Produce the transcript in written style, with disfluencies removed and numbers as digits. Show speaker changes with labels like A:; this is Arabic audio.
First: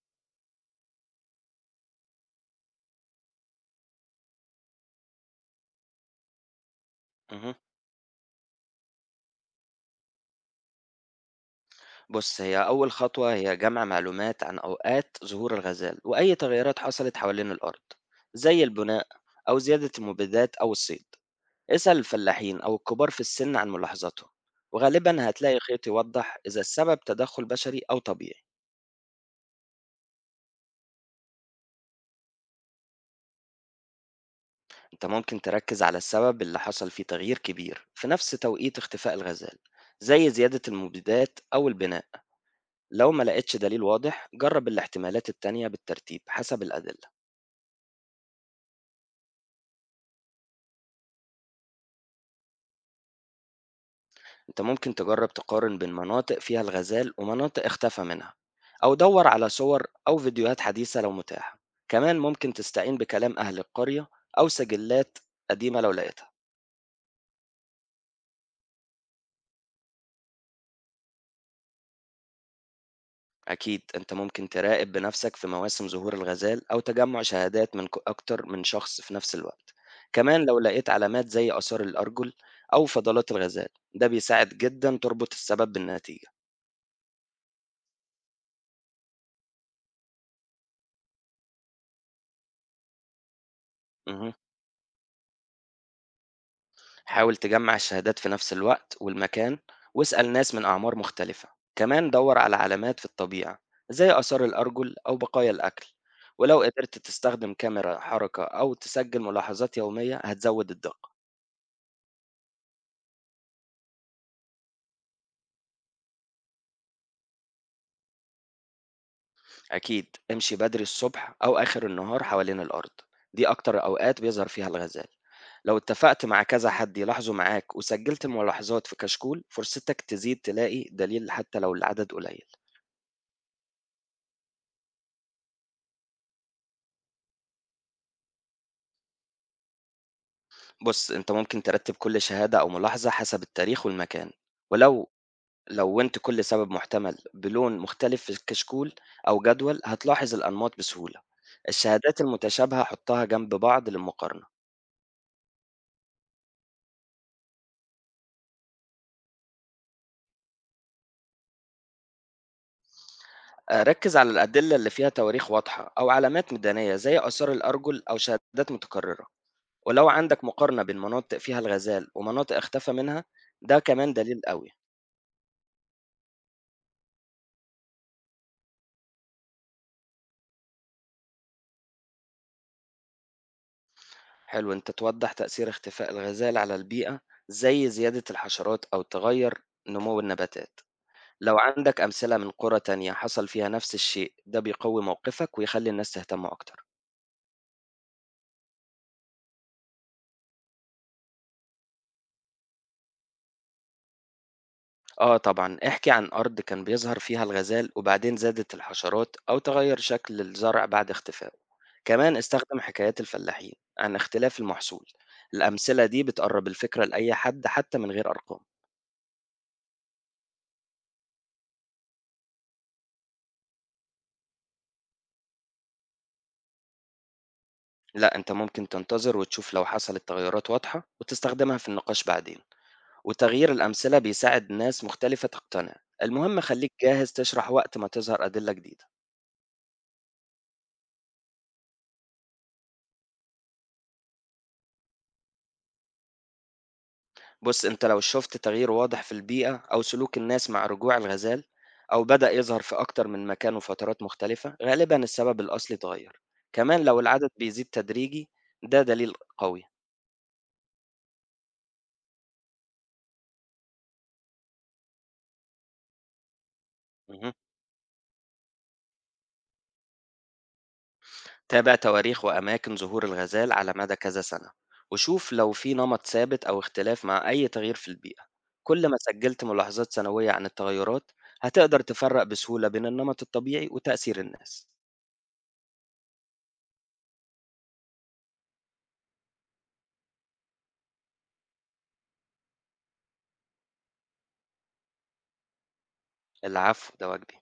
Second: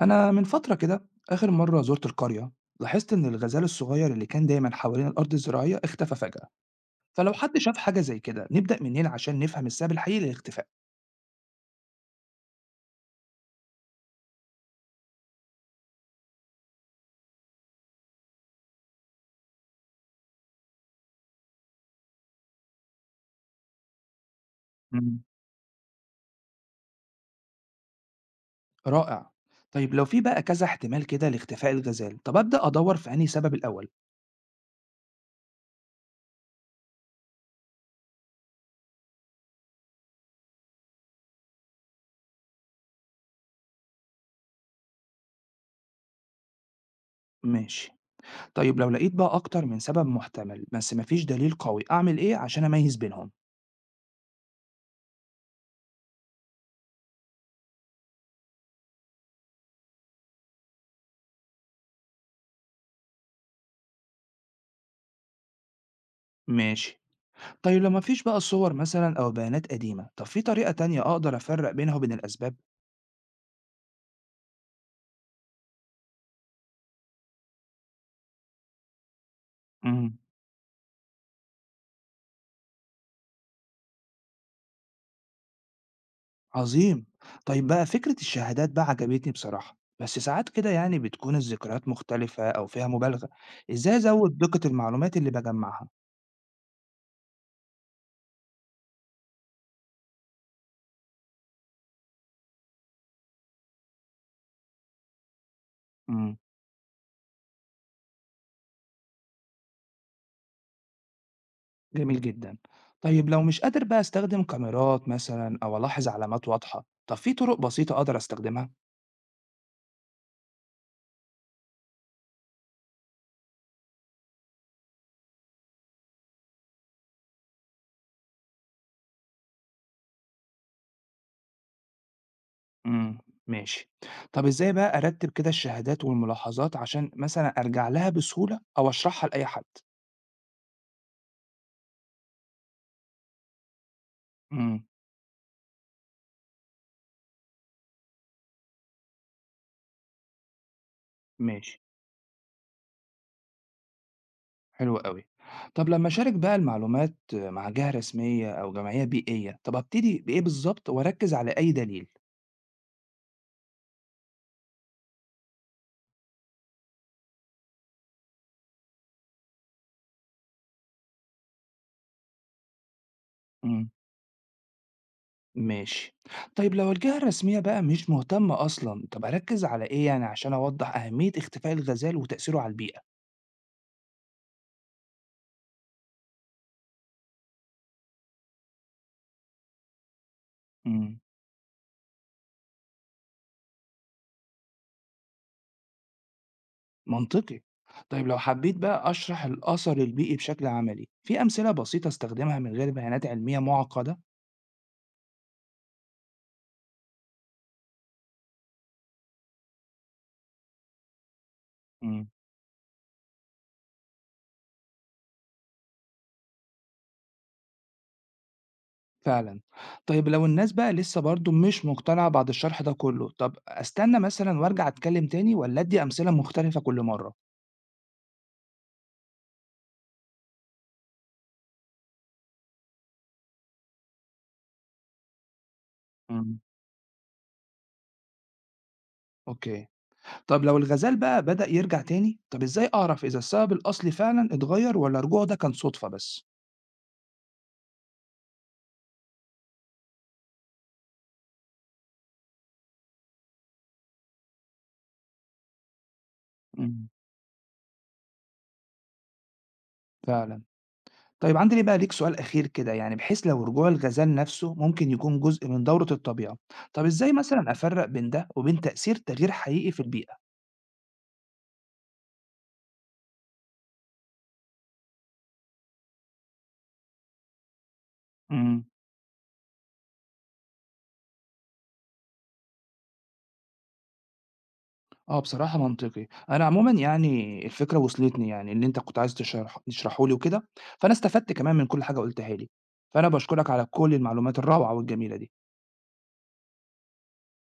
A: أنا من فترة كده آخر مرة زرت القرية. لاحظت إن الغزال الصغير اللي كان دايما حوالين الأرض الزراعية اختفى فجأة. فلو
B: اهم.
A: حد شاف حاجة زي كده نبدأ منين عشان نفهم السبب الحقيقي للاختفاء؟
B: بُص، هي أول خطوة هي جمع معلومات عن أوقات ظهور الغزال، وأي تغيرات حصلت حوالين الأرض، زي البناء أو زيادة المبيدات أو الصيد. اسأل الفلاحين أو الكبار في السن عن ملاحظاتهم،
A: مم.
B: وغالبًا هتلاقي خيط يوضح إذا السبب تدخل بشري أو طبيعي.
A: رائع. طيب لو في بقى كذا احتمال كده لاختفاء الغزال طب أبدأ أدور في أنهي سبب الأول؟
B: أنت ممكن تركز على السبب اللي حصل فيه تغيير كبير في نفس توقيت اختفاء الغزال زي زيادة المبيدات أو البناء. لو ما لقيتش دليل واضح جرب الاحتمالات التانية بالترتيب حسب الأدلة.
A: ماشي. طيب لو لقيت بقى أكتر من سبب محتمل بس مفيش دليل قوي أعمل إيه عشان أميز بينهم؟
B: أنت ممكن تجرب تقارن بين مناطق فيها الغزال ومناطق اختفى منها أو دور على صور أو فيديوهات حديثة لو متاحة. كمان ممكن تستعين بكلام أهل القرية أو سجلات قديمة لو لقيتها.
A: ماشي. طيب لو مفيش بقى صور مثلا أو بيانات قديمة طب في طريقة تانية أقدر أفرق بينها وبين الأسباب؟
B: أكيد أنت ممكن تراقب بنفسك في مواسم ظهور الغزال أو تجمع شهادات من أكتر من شخص في نفس الوقت.
A: مم.
B: كمان لو لقيت علامات زي آثار الأرجل أو فضلات الغزال ده بيساعد جدا تربط السبب بالنتيجة.
A: عظيم. طيب بقى فكرة الشهادات بقى عجبتني بصراحة، بس ساعات كده يعني بتكون الذكريات مختلفة أو فيها مبالغة. إزاي
B: مه.
A: أزود دقة المعلومات اللي بجمعها؟
B: حاول تجمع الشهادات في نفس الوقت والمكان واسأل ناس من أعمار مختلفة. كمان دور على علامات في الطبيعة زي آثار الأرجل أو بقايا الأكل.
A: امم.
B: ولو قدرت تستخدم كاميرا حركة أو تسجل ملاحظات يومية هتزود الدقة.
A: جميل جدا. طيب لو مش قادر بقى أستخدم كاميرات مثلا أو ألاحظ علامات واضحة طب في طرق بسيطة أقدر أستخدمها؟
B: أكيد امشي بدري الصبح أو آخر النهار حوالين الأرض، دي أكتر أوقات بيظهر فيها الغزال. لو اتفقت مع كذا حد يلاحظوا معاك وسجلت الملاحظات في كشكول فرصتك تزيد تلاقي دليل حتى لو العدد قليل.
A: امم. ماشي. طب إزاي بقى أرتب كده الشهادات والملاحظات عشان مثلا أرجع لها بسهولة أو أشرحها لأي حد؟
B: بص انت ممكن ترتب كل شهادة أو ملاحظة حسب التاريخ والمكان.
A: امم.
B: ولو لونت كل سبب محتمل بلون مختلف في الكشكول أو جدول هتلاحظ الأنماط بسهولة.
A: ماشي.
B: الشهادات المتشابهة حطها جنب بعض للمقارنة.
A: حلو أوي. طب لمّا أشارك بقى المعلومات مع جهة رسمية أو جمعية بيئية، طب أبتدي بإيه بالضبط وأركّز على أي دليل؟
B: ركّز على الأدلة اللي فيها تواريخ واضحة أو علامات ميدانية زي آثار الأرجل أو شهادات متكررة، ولو عندك مقارنة بين مناطق فيها الغزال ومناطق اختفى منها، ده
A: إمم،
B: كمان دليل قوي.
A: ماشي. طيب لو الجهة الرسمية بقى مش مهتمة أصلًا، طب أركّز على إيه يعني عشان أوضّح أهمية اختفاء الغزال وتأثيره على البيئة؟
B: حلو أنت توضّح تأثير اختفاء الغزال على البيئة زي زيادة الحشرات أو تغيّر نمو النباتات.
A: إمم،
B: لو عندك أمثلة من قرى تانية حصل فيها نفس الشيء، ده بيقوي موقفك ويخلّي الناس تهتم أكتر.
A: منطقي. طيب لو حبيت بقى أشرح الأثر البيئي بشكل عملي، في أمثلة بسيطة أستخدمها من غير بيانات علمية معقدة؟
B: آه طبعًا، احكِ عن أرض كان بيظهر فيها الغزال وبعدين زادت الحشرات أو تغيّر شكل الزرع بعد اختفائه،
A: إمم.
B: كمان استخدم حكايات الفلاحين عن اختلاف المحصول، الأمثلة دي بتقرّب الفكرة لأي حد حتى من غير أرقام.
A: فعلًا. طيب لو الناس بقى لسه برضه مش مقتنعة بعد الشرح ده كُلّه، طب أستنى مثلًا وأرجع أتكلّم تاني والّا أدّي أمثلة مختلفة كل مرّة؟
B: لأ أنت ممكن تنتظر وتشوف لو حصلت تغيرات واضحة وتستخدمها في النقاش بعدين، وتغيير الأمثلة بيساعد ناس مختلفة تقتنع،
A: إمم.
B: المهم خلّيك جاهز تشرح وقت ما تظهر أدلة جديدة.
A: أوكي. طب لو الغزال بقى بدأ يرجع تاني، طب إزاي أعرف إذا السبب الأصلي فعلًا اتغيّر والّا رجوعه ده كان صُدفة بس؟
B: بُص، أنت لو شُفت تغيير واضح في البيئة أو سلوك الناس مع رجوع الغزال، أو بدأ يظهر في أكتر من مكان وفترات مختلفة، غالبًا السبب الأصلي اتغير. كمان
A: إمم.
B: لو العدد بيزيد تدريجي، ده دليل قوي.
A: فعلًا. طيب عندي ليه بقى ليك سؤال أخير كده، يعني بحيث لو رجوع الغزال نَفْسه ممكن يكون جزء من دورة الطبيعة، طب إزاي
B: اهم.
A: مثلًا أفرّق بين ده وبين تأثير تغيير حقيقي في البيئة؟
B: تابع تواريخ وأماكن ظهور الغزال على مدى كذا سنة، وشوف لو في نمط ثابت أو اختلاف مع أي تغيير في البيئة.
A: إمم.
B: كل ما سجلت ملاحظات سنوية عن التغيرات، هتقدر تفرق بسهولة بين النمط الطبيعي وتأثير الناس.
A: آه، بصراحة منطقي. أنا عمومًا يعني الفكرة وصلتني، يعني اللي أنت كنت عايز تشرح تشرحه لي وكده، فأنا استفدت كمان من كل حاجة قُلتها لي، فأنا باشكرك على كل المعلومات الروعة والجميلة دي.
B: العفو، ده واجبي.